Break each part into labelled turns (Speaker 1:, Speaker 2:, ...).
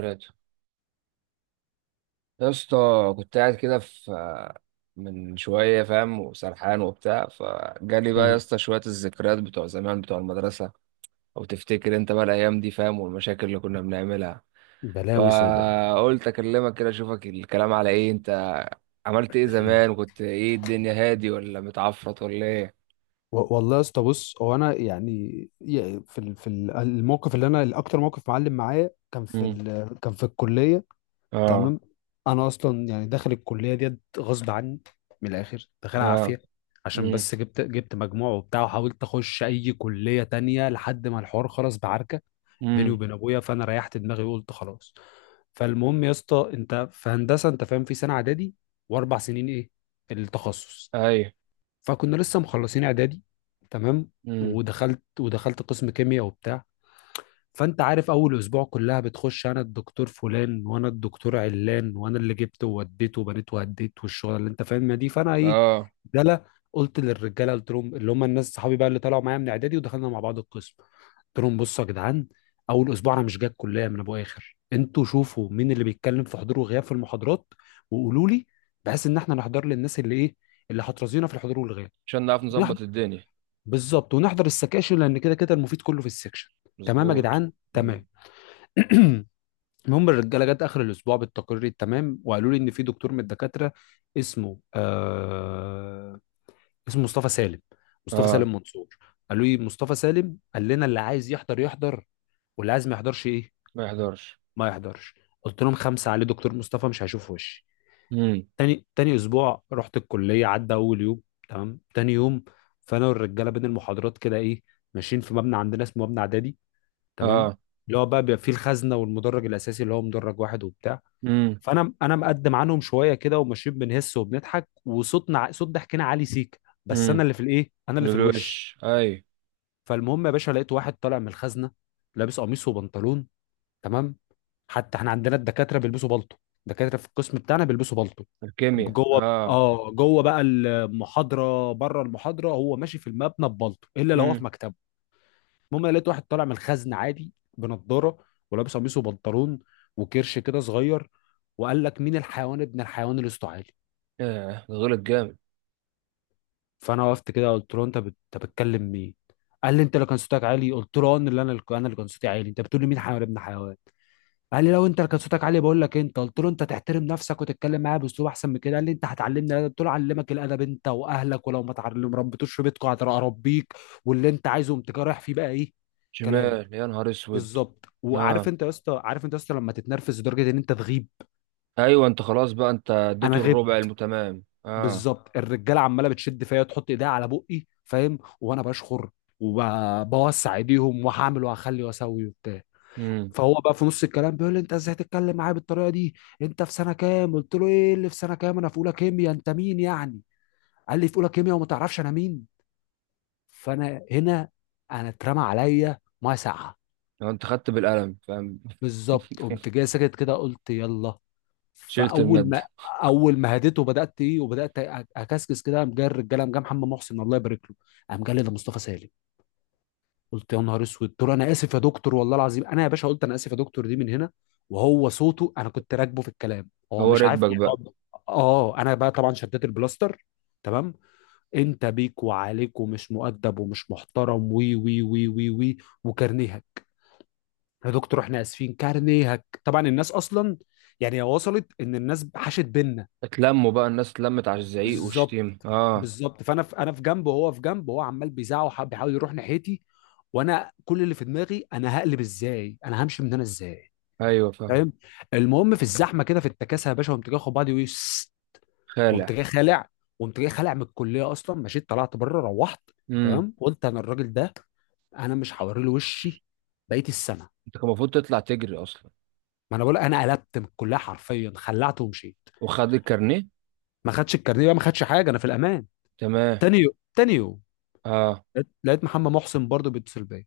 Speaker 1: ذكرياته، يا اسطى. كنت قاعد كده في من شوية فاهم وسرحان وبتاع، فجالي بقى يا
Speaker 2: مم.
Speaker 1: اسطى شوية الذكريات بتوع زمان بتوع المدرسة. أو تفتكر أنت بقى الأيام دي فاهم، والمشاكل اللي كنا بنعملها؟
Speaker 2: بلاوي سودا.
Speaker 1: فقلت أكلمك كده أشوفك الكلام على إيه. أنت عملت إيه زمان، وكنت إيه، الدنيا هادي ولا متعفرت ولا إيه؟
Speaker 2: والله يا اسطى، بص هو انا يعني الموقف اللي انا الاكتر موقف معلم معايا كان
Speaker 1: امم.
Speaker 2: كان في الكليه.
Speaker 1: اه.
Speaker 2: تمام. انا اصلا يعني داخل الكليه ديت غصب عني، من الاخر داخلها
Speaker 1: اه.
Speaker 2: عافيه عشان
Speaker 1: امم.
Speaker 2: بس جبت مجموع وبتاع وحاولت اخش اي كليه تانية لحد ما الحوار خلص بعركه بيني
Speaker 1: امم.
Speaker 2: وبين ابويا، فانا ريحت دماغي وقلت خلاص. فالمهم يا اسطى، انت في هندسه انت فاهم، في سنه اعدادي واربع سنين ايه التخصص.
Speaker 1: ايوه.
Speaker 2: فكنا لسه مخلصين اعدادي، تمام،
Speaker 1: امم.
Speaker 2: ودخلت قسم كيمياء وبتاع. فانت عارف اول اسبوع كلها بتخش انا الدكتور فلان وانا الدكتور علان وانا اللي جبت ووديت وبنيت وهديت والشغل اللي انت فاهمها دي. فانا ايه،
Speaker 1: اه.
Speaker 2: دلا، قلت للرجاله، قلت لهم اللي هم الناس صحابي بقى اللي طلعوا معايا من اعدادي ودخلنا مع بعض القسم، قلت لهم بصوا يا جدعان، اول اسبوع انا مش جاي الكليه من ابو اخر، انتوا شوفوا مين اللي بيتكلم في حضور وغياب في المحاضرات وقولوا لي، بحيث ان احنا نحضر للناس اللي ايه، اللي هترازينا في الحضور والغياب.
Speaker 1: عشان نعرف نظبط الدنيا.
Speaker 2: بالظبط، ونحضر السكاشن لان كده كده المفيد كله في السكشن. تمام يا
Speaker 1: مظبوط.
Speaker 2: جدعان،
Speaker 1: امم.
Speaker 2: تمام. المهم الرجاله جت اخر الاسبوع بالتقرير التمام وقالوا لي ان في دكتور من الدكاتره اسمه اسمه مصطفى سالم، مصطفى
Speaker 1: اه.
Speaker 2: سالم منصور. قالوا لي مصطفى سالم قال لنا اللي عايز يحضر يحضر واللي عايز ما يحضرش ايه،
Speaker 1: ما يحضرش.
Speaker 2: ما يحضرش. قلت لهم خمسه عليه، دكتور مصطفى مش هيشوف وشي.
Speaker 1: امم.
Speaker 2: تاني اسبوع رحت الكليه، عدى اول يوم تمام، تاني يوم فانا والرجاله بين المحاضرات كده ايه، ماشيين في مبنى عندنا اسمه مبنى اعدادي، تمام،
Speaker 1: اه.
Speaker 2: اللي هو بقى بيبقى فيه الخزنه والمدرج الاساسي اللي هو مدرج واحد وبتاع.
Speaker 1: امم.
Speaker 2: فانا مقدم عنهم شويه كده وماشيين بنهس وبنضحك وصوتنا صوت ضحكنا عالي سيك، بس انا
Speaker 1: امم.
Speaker 2: اللي في الايه، انا اللي في الوش.
Speaker 1: الوش اي.
Speaker 2: فالمهم يا باشا لقيت واحد طالع من الخزنه، لابس قميص وبنطلون، تمام. حتى احنا عندنا الدكاتره بيلبسوا بالطو، الدكاتره في القسم بتاعنا بيلبسوا بالطو
Speaker 1: الكيمياء
Speaker 2: جوه.
Speaker 1: اه.
Speaker 2: اه، جوه بقى المحاضره، بره المحاضره هو ماشي في المبنى ببالطو الا لو هو في
Speaker 1: امم.
Speaker 2: مكتبه. المهم انا لقيت واحد طالع من الخزن عادي بنضاره ولابس قميص وبنطلون وكرش كده صغير، وقال لك مين الحيوان ابن الحيوان اللي صوته عالي.
Speaker 1: آه. غلط جامد.
Speaker 2: فانا وقفت كده قلت له انت بتكلم مين؟ قال لي انت اللي كان صوتك عالي. قلت له اه، انا اللي كان صوتي عالي، انت بتقول لي مين حيوان ابن حيوان؟ قال لي لو انت كان صوتك عالي بقول لك انت. قلت له انت تحترم نفسك وتتكلم معايا باسلوب احسن من كده. قال لي انت هتعلمني الادب؟ قلت له علمك الادب انت واهلك، ولو ما تعلم ربيتوش في بيتكم هتربيك واللي انت عايزه. قمت رايح فيه بقى ايه كلام.
Speaker 1: شمال، يا نهار اسود.
Speaker 2: بالظبط. وعارف
Speaker 1: اه.
Speaker 2: انت يا اسطى، عارف انت يا اسطى لما تتنرفز لدرجه ان انت تغيب؟
Speaker 1: ايوه، انت خلاص بقى، انت
Speaker 2: انا
Speaker 1: اديته الربع
Speaker 2: غبت
Speaker 1: المتمام. اه.
Speaker 2: بالظبط. الرجاله عماله بتشد فيا، تحط ايديها على بقي فاهم وانا بشخر، وبوسع ايديهم وهعمل وهخلي واسوي وبتاع.
Speaker 1: امم.
Speaker 2: فهو بقى في نص الكلام بيقول لي انت ازاي تتكلم معايا بالطريقه دي، انت في سنه كام؟ قلت له ايه اللي في سنه كام، انا في اولى كيمياء، انت مين يعني؟ قال لي في اولى كيمياء وما تعرفش انا مين؟ فانا هنا انا اترمى عليا ميه ساقعه.
Speaker 1: لو انت خدت بالقلم، فاهم.
Speaker 2: بالظبط، قمت جاي ساكت كده قلت يلا.
Speaker 1: شلت
Speaker 2: فاول
Speaker 1: المادة.
Speaker 2: ما اول ما هديته، بدات ايه وبدات اكسكس كده. قام جاي الرجاله، قام جاي محمد محسن الله يبارك له، قام جاي لي ده مصطفى سالم. قلت يا نهار اسود، قلت له انا اسف يا دكتور والله العظيم، انا يا باشا قلت انا اسف يا دكتور دي من هنا. وهو صوته، انا كنت راكبه في الكلام هو
Speaker 1: هو
Speaker 2: مش عارف
Speaker 1: ركبك
Speaker 2: يعني
Speaker 1: بقى.
Speaker 2: اه انا بقى طبعا شديت البلاستر، تمام، انت بيك وعليك ومش مؤدب ومش محترم، وي وي وي وي وي، وكارنيهك. يا دكتور احنا اسفين، كارنيهك، طبعا الناس اصلا يعني وصلت ان الناس حاشت بينا.
Speaker 1: اتلموا بقى الناس، اتلمت على الزعيق
Speaker 2: بالظبط
Speaker 1: والشتيمة اه.
Speaker 2: بالظبط. فانا في، انا في جنبه وهو في جنبه، وهو عمال بيزعق بيحاول يروح ناحيتي، وانا كل اللي في دماغي انا هقلب ازاي، انا همشي من هنا ازاي؟
Speaker 1: ايوه، فاهم.
Speaker 2: فاهم. المهم في الزحمه كده، في التكاسه يا باشا، قمت جاي اخد بعضي ويس، قمت
Speaker 1: خالع.
Speaker 2: جاي خالع. قمت جاي خالع من الكليه اصلا، مشيت طلعت بره روحت،
Speaker 1: امم.
Speaker 2: تمام. قلت انا الراجل ده انا مش هوري له وشي بقيه السنه.
Speaker 1: انت كان المفروض تطلع تجري اصلا.
Speaker 2: ما انا بقول، انا قلبت من الكليه حرفيا، خلعت ومشيت.
Speaker 1: وخد الكارنيه.
Speaker 2: ما خدش الكارنيه بقى، ما خدش حاجه، انا في الامان.
Speaker 1: تمام.
Speaker 2: تاني يوم
Speaker 1: اه.
Speaker 2: لقيت محمد محسن برضه بيتصل بيا،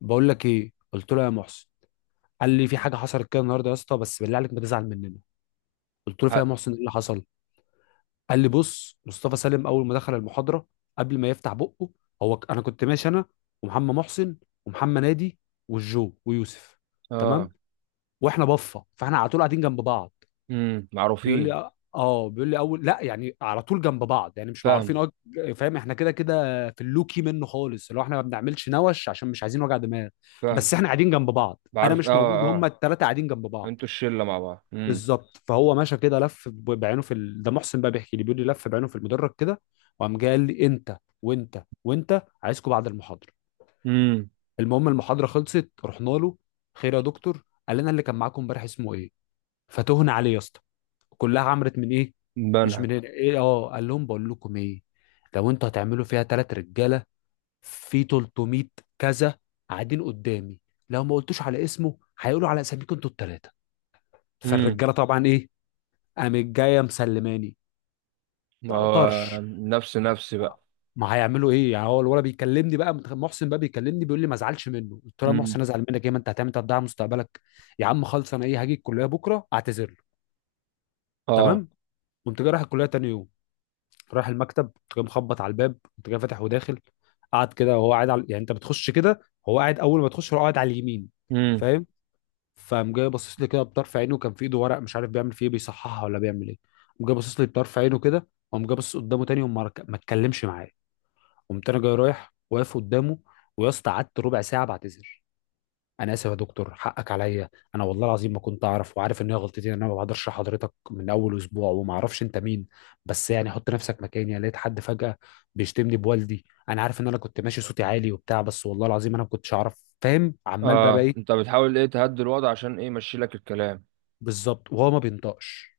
Speaker 2: بقول لك ايه، قلت له يا محسن. قال لي في حاجه حصلت كده النهارده يا اسطى، بس بالله عليك ما تزعل مننا. قلت له فيها يا
Speaker 1: حق.
Speaker 2: محسن، ايه اللي حصل؟ قال لي بص مصطفى سالم اول ما دخل المحاضره، قبل ما يفتح بقه، انا كنت ماشي انا ومحمد محسن ومحمد نادي والجو ويوسف،
Speaker 1: اه.
Speaker 2: تمام، واحنا بفه فاحنا على طول قاعدين جنب بعض.
Speaker 1: امم.
Speaker 2: بيقول لي
Speaker 1: معروفين.
Speaker 2: بيقول لي اول لا يعني على طول جنب بعض يعني مش معروفين
Speaker 1: فاهم.
Speaker 2: اه. فاهم، احنا كده كده في اللوكي منه خالص، اللي هو احنا ما بنعملش نوش عشان مش عايزين وجع دماغ.
Speaker 1: فاهم.
Speaker 2: بس احنا قاعدين جنب بعض، انا
Speaker 1: بعرف، اه
Speaker 2: مش موجود،
Speaker 1: اه.
Speaker 2: هما الثلاثه قاعدين جنب بعض.
Speaker 1: انتوا الشله مع بعض. امم.
Speaker 2: بالظبط. فهو ماشى كده لف بعينه في ال... ده محسن بقى بيحكي لي، بيقول لي لف بعينه في المدرج كده، وقام جاي قال لي انت وانت عايزكم بعد المحاضره.
Speaker 1: امم.
Speaker 2: المهم المحاضره خلصت، رحنا له. خير يا دكتور؟ قال لنا اللي كان معاكم امبارح اسمه ايه؟ فتهنا عليه يا اسطى، كلها عمرت من ايه، مش
Speaker 1: بنها.
Speaker 2: من هنا ايه اه. قال لهم بقول لكم ايه، لو انتوا هتعملوا فيها تلات رجاله في 300 كذا قاعدين قدامي، لو ما قلتوش على اسمه هيقولوا على اساميكم انتوا التلاته.
Speaker 1: امم.
Speaker 2: فالرجاله طبعا ايه، قامت جايه مسلماني،
Speaker 1: ما هو
Speaker 2: تقطرش.
Speaker 1: نفس نفسي بقى.
Speaker 2: ما هيعملوا ايه يعني. هو الولد بيكلمني بقى محسن بقى بيكلمني، بيقول لي ما ازعلش منه. قلت له يا
Speaker 1: امم.
Speaker 2: محسن ازعل منك ايه، ما انت هتعمل تضيع مستقبلك يا عم خالص، انا ايه هاجي الكليه بكره اعتذر له.
Speaker 1: اه.
Speaker 2: تمام. قمت جاي رايح الكليه تاني يوم، رايح المكتب، جاي مخبط على الباب، انت جاي فاتح وداخل، قعد كده، وهو قاعد على، يعني انت بتخش كده هو قاعد اول ما تخش هو قاعد على اليمين،
Speaker 1: امم.
Speaker 2: فاهم. فقام جاي باصص لي كده بطرف عينه، كان في ايده ورق مش عارف بيعمل فيه ايه، بيصححها ولا بيعمل ايه. قام جاي باصص لي بطرف عينه كده، وقام جاي باصص قدامه تاني، ما اتكلمش معايا. قمت انا جاي رايح واقف قدامه، ويا اسطى قعدت ربع ساعه بعتذر، انا اسف يا دكتور حقك عليا، انا والله العظيم ما كنت اعرف، وعارف ان هي غلطتي ان انا ما بقدرش حضرتك من اول اسبوع وما اعرفش انت مين، بس يعني حط نفسك مكاني. أنا لقيت حد فجأة بيشتمني بوالدي، انا عارف ان انا كنت ماشي صوتي عالي وبتاع، بس والله العظيم انا ما كنتش اعرف فاهم، عمال بقى
Speaker 1: اه. انت
Speaker 2: ايه.
Speaker 1: بتحاول ايه، تهدي الوضع عشان ايه يمشي لك الكلام.
Speaker 2: بالظبط، وهو ما بينطقش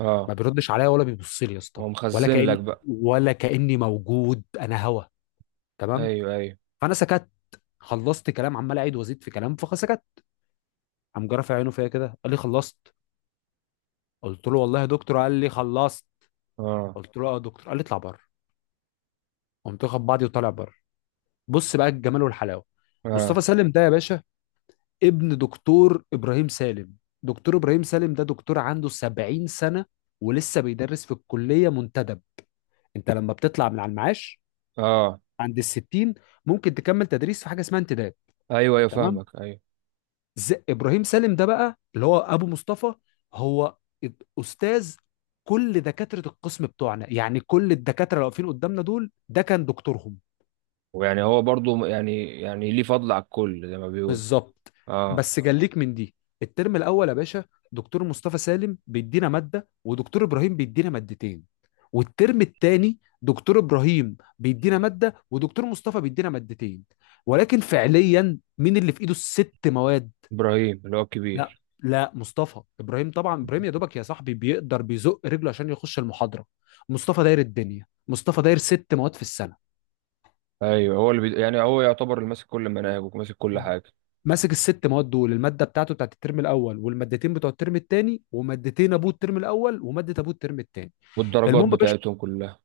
Speaker 1: اه.
Speaker 2: ما بيردش عليا ولا بيبص لي يا
Speaker 1: هو
Speaker 2: اسطى، ولا
Speaker 1: مخزن لك
Speaker 2: كأن،
Speaker 1: بقى.
Speaker 2: ولا كأني موجود انا هوا، تمام.
Speaker 1: ايوه ايوه.
Speaker 2: فانا سكت، خلصت كلام، عمال اعيد وازيد في كلام فسكت. قام جرى في عينه فيا كده، قال لي خلصت؟ قلت له والله يا دكتور. قال لي خلصت؟
Speaker 1: اه.
Speaker 2: قلت له اه يا دكتور. قال لي اطلع بره. قمت واخد بعضي وطالع بره. بص بقى الجمال والحلاوه،
Speaker 1: اه.
Speaker 2: مصطفى سالم ده يا باشا ابن دكتور ابراهيم سالم. دكتور ابراهيم سالم ده دكتور عنده 70 سنه ولسه بيدرس في الكليه منتدب. انت لما بتطلع من على المعاش
Speaker 1: اه.
Speaker 2: عند ال 60، ممكن تكمل تدريس في حاجه اسمها انتداب.
Speaker 1: ايوه ايوه،
Speaker 2: تمام.
Speaker 1: فاهمك ايوه.
Speaker 2: ابراهيم سالم ده بقى اللي هو ابو مصطفى، هو استاذ كل دكاتره القسم بتوعنا، يعني كل الدكاتره اللي واقفين قدامنا دول ده كان دكتورهم.
Speaker 1: ويعني هو برضو يعني ليه فضل على الكل زي ما بيقولوا.
Speaker 2: بالظبط.
Speaker 1: اه.
Speaker 2: بس جليك من دي، الترم الاول يا باشا دكتور مصطفى سالم بيدينا ماده ودكتور ابراهيم بيدينا مادتين، والترم الثاني دكتور ابراهيم بيدينا ماده ودكتور مصطفى بيدينا مادتين، ولكن فعليا مين اللي في ايده الست مواد؟
Speaker 1: ابراهيم، اللي هو
Speaker 2: لا
Speaker 1: الكبير.
Speaker 2: لا، مصطفى. ابراهيم طبعا، ابراهيم يا دوبك يا صاحبي بيقدر بيزق رجله عشان يخش المحاضره. مصطفى داير الدنيا، مصطفى داير ست مواد في السنه،
Speaker 1: ايوه، هو يعني هو يعتبر اللي ماسك كل المناهج وماسك كل حاجه.
Speaker 2: ماسك الست مواد دول، الماده بتاعته بتاعت الترم الاول والمادتين بتوع الترم الثاني، ومادتين ابوه الترم الاول وماده ابوه الترم الثاني.
Speaker 1: والدرجات
Speaker 2: المهم يا باشا
Speaker 1: بتاعتهم كلها.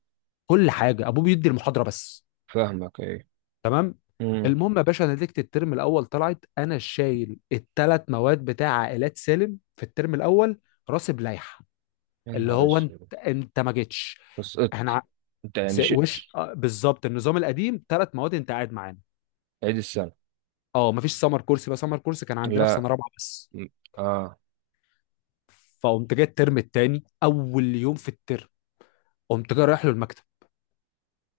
Speaker 2: كل حاجه، ابوه بيدي المحاضره بس.
Speaker 1: فاهمك ايه.
Speaker 2: تمام.
Speaker 1: امم.
Speaker 2: المهم يا باشا نتيجه الترم الاول طلعت، انا شايل الثلاث مواد بتاع عائلات سالم في الترم الاول، راسب لائحه.
Speaker 1: يا
Speaker 2: اللي
Speaker 1: نهار
Speaker 2: هو انت،
Speaker 1: اسود.
Speaker 2: انت ما جيتش.
Speaker 1: بس قط.
Speaker 2: احنا
Speaker 1: انت
Speaker 2: س-
Speaker 1: يعني شيء.
Speaker 2: وش آه، بالظبط النظام القديم ثلاث مواد انت قاعد معانا.
Speaker 1: عيد السنه.
Speaker 2: اه، مفيش سمر كورس بقى، سمر كورس كان عندنا في
Speaker 1: لا.
Speaker 2: سنه رابعه بس.
Speaker 1: م- اه.
Speaker 2: فقمت جاي الترم الثاني اول يوم في الترم، قمت جاي رايح له المكتب.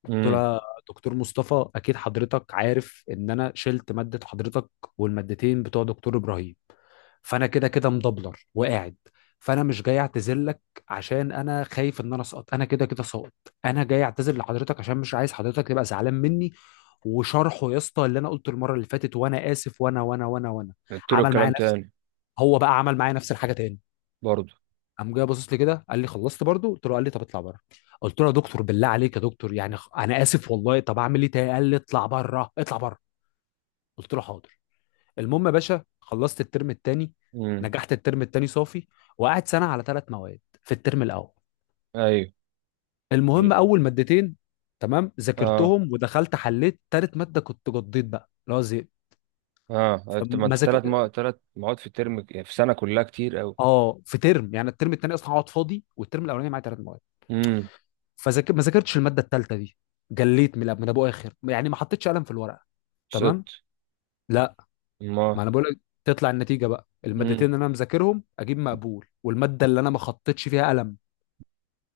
Speaker 2: قلت
Speaker 1: امم.
Speaker 2: له يا دكتور مصطفى، اكيد حضرتك عارف ان انا شلت ماده حضرتك والمادتين بتوع دكتور ابراهيم، فانا كده كده مدبلر وقاعد، فانا مش جاي اعتذر لك عشان انا خايف ان انا اسقط، انا كده كده ساقط، انا جاي اعتذر لحضرتك عشان مش عايز حضرتك تبقى زعلان مني. وشرحه يا اسطى اللي انا قلته المره اللي فاتت، وانا اسف وانا وانا وانا وانا.
Speaker 1: قلت له
Speaker 2: عمل معايا
Speaker 1: الكلام
Speaker 2: نفس،
Speaker 1: تاني.
Speaker 2: هو بقى عمل معايا نفس الحاجه تاني.
Speaker 1: برضه.
Speaker 2: قام جاي باصص لي كده قال لي خلصت برضو؟ قلت له. قال لي طب اطلع بره. قلت له يا دكتور بالله عليك يا دكتور يعني انا اسف والله، طب اعمل ايه تاني؟ قال لي اطلع بره اطلع بره. قلت له حاضر. المهم يا باشا خلصت الترم التاني،
Speaker 1: امم.
Speaker 2: نجحت الترم التاني صافي، وقعد سنه على ثلاث مواد في الترم الاول.
Speaker 1: ايوه.
Speaker 2: المهم
Speaker 1: ال-
Speaker 2: اول مادتين تمام
Speaker 1: اه.
Speaker 2: ذاكرتهم، ودخلت حليت تالت ماده كنت قضيت بقى اللي هو زهقت.
Speaker 1: اه انت، ما
Speaker 2: فما
Speaker 1: انت ثلاث،
Speaker 2: ذاك-
Speaker 1: ما ثلاث مواد في الترم، يعني في سنه كلها كتير قوي.
Speaker 2: اه، في ترم يعني الترم التاني اصلا هقعد فاضي، والترم الاولاني معايا ثلاث مواد.
Speaker 1: امم.
Speaker 2: ما ذاكرتش الماده الثالثه دي. جليت من ابو اخر، يعني ما حطيتش قلم في الورقه.
Speaker 1: سقط.
Speaker 2: تمام. لا، ما
Speaker 1: ما.
Speaker 2: انا بقول لك، تطلع النتيجه بقى المادتين
Speaker 1: امم.
Speaker 2: اللي انا مذاكرهم اجيب مقبول، والماده اللي انا ما خطيتش فيها قلم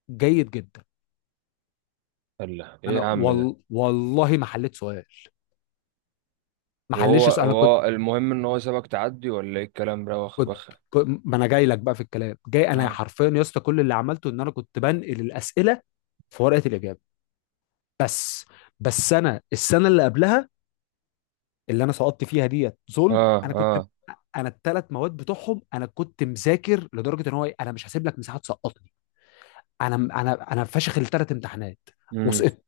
Speaker 2: جيد جدا.
Speaker 1: الله، ايه يا عم ده.
Speaker 2: والله ما حليت سؤال، ما
Speaker 1: وهو
Speaker 2: حليتش سؤال. انا كنت
Speaker 1: وهو المهم ان هو سابك تعدي ولا ايه الكلام ده، واخ
Speaker 2: كنت
Speaker 1: بخ.
Speaker 2: كنت- ما انا جاي لك بقى في الكلام، جاي انا حرفيا يا اسطى كل اللي عملته ان انا كنت بنقل الاسئله في ورقه الاجابه بس. بس انا السنه اللي قبلها اللي انا سقطت فيها ديت ظلم.
Speaker 1: اه
Speaker 2: انا كنت
Speaker 1: اه.
Speaker 2: انا الثلاث مواد بتوعهم انا كنت مذاكر لدرجه ان هو إيه، انا مش هسيب لك مساحه تسقطني. انا انا فاشخ الثلاث امتحانات
Speaker 1: امم.
Speaker 2: وسقطت.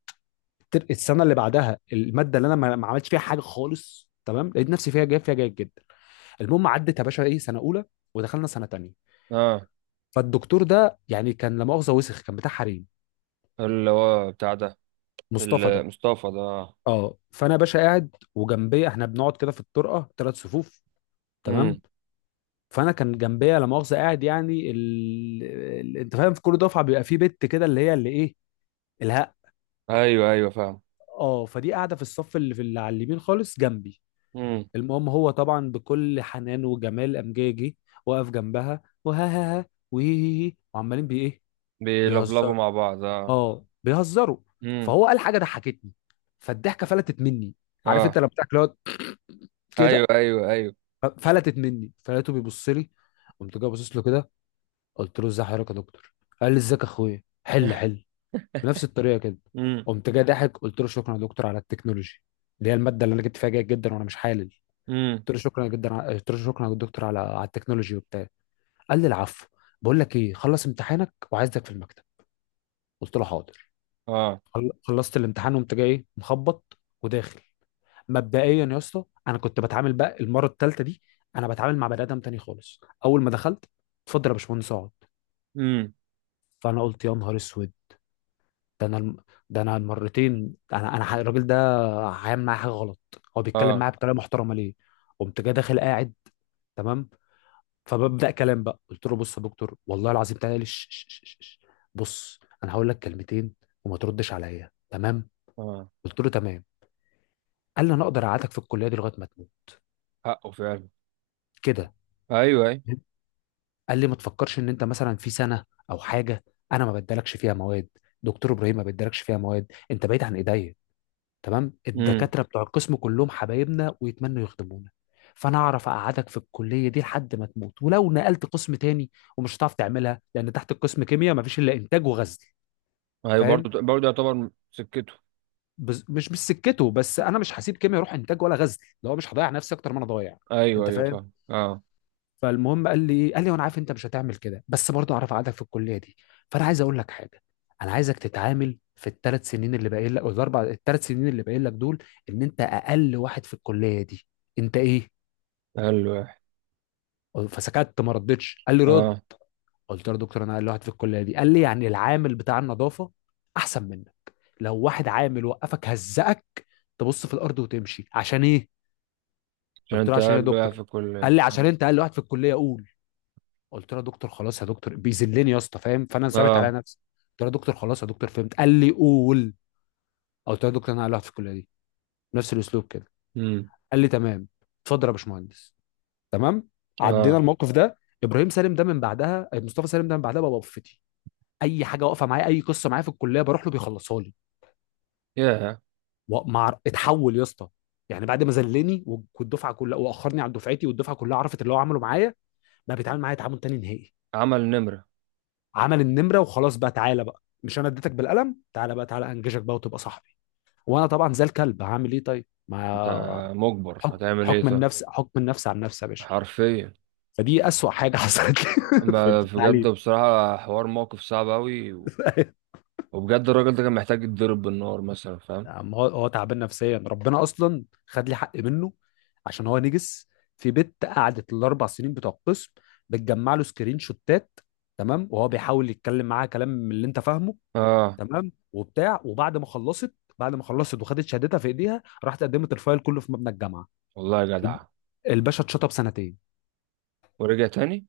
Speaker 2: السنه اللي بعدها الماده اللي انا ما عملتش فيها حاجه خالص تمام، لقيت نفسي فيها جايب فيها جيد جدا. المهم عدت يا باشا ايه سنه اولى، ودخلنا سنه تانية.
Speaker 1: اه.
Speaker 2: فالدكتور ده يعني كان لا مؤاخذه وسخ، كان بتاع حريم.
Speaker 1: اللي هو بتاع ده.
Speaker 2: مصطفى ده،
Speaker 1: المصطفى ده اه.
Speaker 2: اه. فانا يا باشا قاعد وجنبي، احنا بنقعد كده في الطرقه ثلاث صفوف،
Speaker 1: امم.
Speaker 2: تمام؟ فانا كان جنبيا لا مؤاخذه قاعد يعني انت فاهم، في كل دفعه بيبقى في بت كده اللي هي اللي ايه، الهق.
Speaker 1: ايوه ايوه، فاهم.
Speaker 2: اه، فدي قاعده في الصف اللي في اللي على اليمين خالص جنبي.
Speaker 1: امم.
Speaker 2: المهم هو طبعا بكل حنان وجمال قام جاي جه، واقف جنبها، وها ها ها وهي هي هي، وعمالين بي ايه؟
Speaker 1: بيلفلفوا
Speaker 2: بيهزروا،
Speaker 1: مع بعض اه.
Speaker 2: اه بيهزروا.
Speaker 1: امم.
Speaker 2: فهو قال حاجه ضحكتني، فالضحكه فلتت مني. عارف انت
Speaker 1: اه.
Speaker 2: لما بتاكل
Speaker 1: ايوه
Speaker 2: كده،
Speaker 1: ايوه ايوه.
Speaker 2: فلتت مني، فلقيته بيبص لي. قمت جاي باصص له كده قلت له ازاي حضرتك يا دكتور. قال لي ازيك يا اخويا، حل حل، بنفس الطريقه كده.
Speaker 1: امم.
Speaker 2: قمت جاي ضاحك قلت له شكرا يا دكتور على التكنولوجي، اللي هي الماده اللي انا جبت فيها جيد جدا وانا مش حالل.
Speaker 1: امم.
Speaker 2: قلت له شكرا يا دكتور على على التكنولوجي وبتاع. قال لي العفو، بقول لك ايه، خلص امتحانك وعايزك في المكتب. قلت له حاضر.
Speaker 1: اه.
Speaker 2: خلصت الامتحان وقمت جاي إيه؟ مخبط وداخل. مبدئيا يا اسطى انا كنت بتعامل بقى المره الثالثه دي، انا بتعامل مع بني ادم تاني خالص. اول ما دخلت، اتفضل يا باشمهندس اقعد.
Speaker 1: امم.
Speaker 2: فانا قلت يا نهار اسود، ده انا الم- ده انا المرتين، الراجل ده هيعمل معايا حاجه غلط. هو بيتكلم
Speaker 1: اه.
Speaker 2: معايا بطريقه محترمه ليه؟ قمت جاي داخل قاعد تمام، فببدا كلام بقى قلت له بص يا دكتور والله العظيم تعالى لي ش- ش- ش- ش- ش. بص انا هقول لك كلمتين، وما تردش عليا، تمام؟
Speaker 1: اه.
Speaker 2: قلت له تمام. قال لي انا اقدر اقعدك في الكليه دي لغايه ما تموت،
Speaker 1: حقه فعلا.
Speaker 2: كده.
Speaker 1: ايوه ايوه.
Speaker 2: قال لي ما تفكرش ان انت مثلا في سنه او حاجه، انا ما بدالكش فيها مواد. دكتور ابراهيم ما بدالكش فيها مواد، انت بعيد عن ايديا تمام.
Speaker 1: امم.
Speaker 2: الدكاتره بتوع القسم كلهم حبايبنا ويتمنوا يخدمونا، فانا اعرف اقعدك في الكليه دي لحد ما تموت. ولو نقلت قسم تاني ومش هتعرف تعملها، لان تحت القسم كيمياء مفيش الا انتاج وغزل،
Speaker 1: ايوه،
Speaker 2: فاهم؟
Speaker 1: برضه برضه يعتبر سكته.
Speaker 2: مش سكته، بس انا مش هسيب كيمياء اروح انتاج ولا غزل، اللي هو مش هضيع نفسي اكتر ما انا ضايع.
Speaker 1: ايوه
Speaker 2: انت
Speaker 1: ايوه،
Speaker 2: فاهم؟
Speaker 1: فاهم اه.
Speaker 2: فالمهم قال لي ايه، قال لي وانا عارف انت مش هتعمل كده بس برضه اعرف قعدك في الكليه دي. فانا عايز اقول لك حاجه، انا عايزك تتعامل في الثلاث سنين اللي باقيين لك أو الاربع الثلاث سنين اللي باقيين لك دول ان انت اقل واحد في الكليه دي. انت ايه؟
Speaker 1: قال له إيه.
Speaker 2: فسكت ما ردتش، قال لي رد.
Speaker 1: اه.
Speaker 2: قلت له يا دكتور انا اقل واحد في الكليه دي؟ قال لي يعني العامل بتاع النظافه احسن منك. لو واحد عامل وقفك هزقك، تبص في الارض وتمشي، عشان ايه؟
Speaker 1: عشان
Speaker 2: قلت له
Speaker 1: انت
Speaker 2: عشان ايه يا
Speaker 1: قال له إيه
Speaker 2: دكتور؟
Speaker 1: في الكليه.
Speaker 2: قال لي عشان انت اقل واحد في الكليه، قول. قلت له يا دكتور خلاص يا دكتور، بيذلني يا اسطى فاهم، فانا ثابت على
Speaker 1: اه.
Speaker 2: نفسي. قلت له يا دكتور خلاص يا دكتور فهمت. قال لي قول. قلت له يا دكتور انا اقلعت في الكليه دي، نفس الاسلوب كده.
Speaker 1: امم.
Speaker 2: قال لي تمام، اتفضل يا باشمهندس، تمام. عدينا
Speaker 1: اه.
Speaker 2: الموقف ده. ابراهيم سالم ده من بعدها، مصطفى سالم ده من بعدها، بقى وقفتي اي حاجه واقفه معايا اي قصه معايا في الكليه بروح له بيخلصها لي.
Speaker 1: ياه.
Speaker 2: ومع اتحول يا اسطى، يعني بعد ما ذلني والدفعه كلها، واخرني عن دفعتي والدفعه كلها عرفت اللي هو عمله معايا، بقى بيتعامل معايا تعامل تاني نهائي.
Speaker 1: عمل نمره.
Speaker 2: عمل النمره وخلاص بقى تعالى بقى، مش انا اديتك بالقلم، تعالى بقى تعالى انجزك بقى وتبقى صاحبي. وانا طبعا زي الكلب هعمل ايه طيب،
Speaker 1: انت.
Speaker 2: ما
Speaker 1: مجبر
Speaker 2: حكم
Speaker 1: هتعمل ايه
Speaker 2: حكم
Speaker 1: طيب.
Speaker 2: النفس، حكم النفس عن نفسي يا باشا.
Speaker 1: حرفيا.
Speaker 2: فدي اسوأ حاجه حصلت لي في
Speaker 1: اما بجد
Speaker 2: التعليم
Speaker 1: بصراحة، حوار موقف صعب اوي و- وبجد الراجل ده كان محتاج يتضرب بالنار مثلا، فاهم.
Speaker 2: يا عم هو تعبان نفسيا، ربنا اصلا خد لي حق منه عشان هو نجس. في بنت قعدت الاربع سنين بتوع القسم بتجمع له سكرين شوتات، تمام، وهو بيحاول يتكلم معاها كلام من اللي انت فاهمه،
Speaker 1: اه.
Speaker 2: تمام، وبتاع. وبعد ما خلصت وخدت شهادتها في ايديها، راحت قدمت الفايل كله في مبنى الجامعه.
Speaker 1: والله يا جدع.
Speaker 2: الب- الباشا اتشطب سنتين.
Speaker 1: ورجع تاني.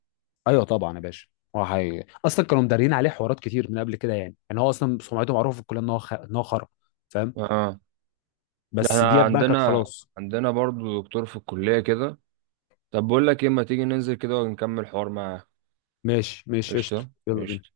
Speaker 2: ايوه طبعا يا باشا، هو حقيقي اصلا كانوا مدارين عليه حوارات كتير من قبل كده. يعني يعني هو اصلا سمعته معروفه في الكليه ان هو ان هو خرا، فاهم.
Speaker 1: اه. ده
Speaker 2: بس
Speaker 1: احنا
Speaker 2: ديت بقى كانت
Speaker 1: عندنا.
Speaker 2: خلاص.
Speaker 1: عندنا برضو دكتور في الكلية كده. طب بقول لك ايه، ما تيجي ننزل كده ونكمل حوار معاه.
Speaker 2: ماشي ماشي، قشطه،
Speaker 1: قشطة.
Speaker 2: يلا بينا.
Speaker 1: قشطة.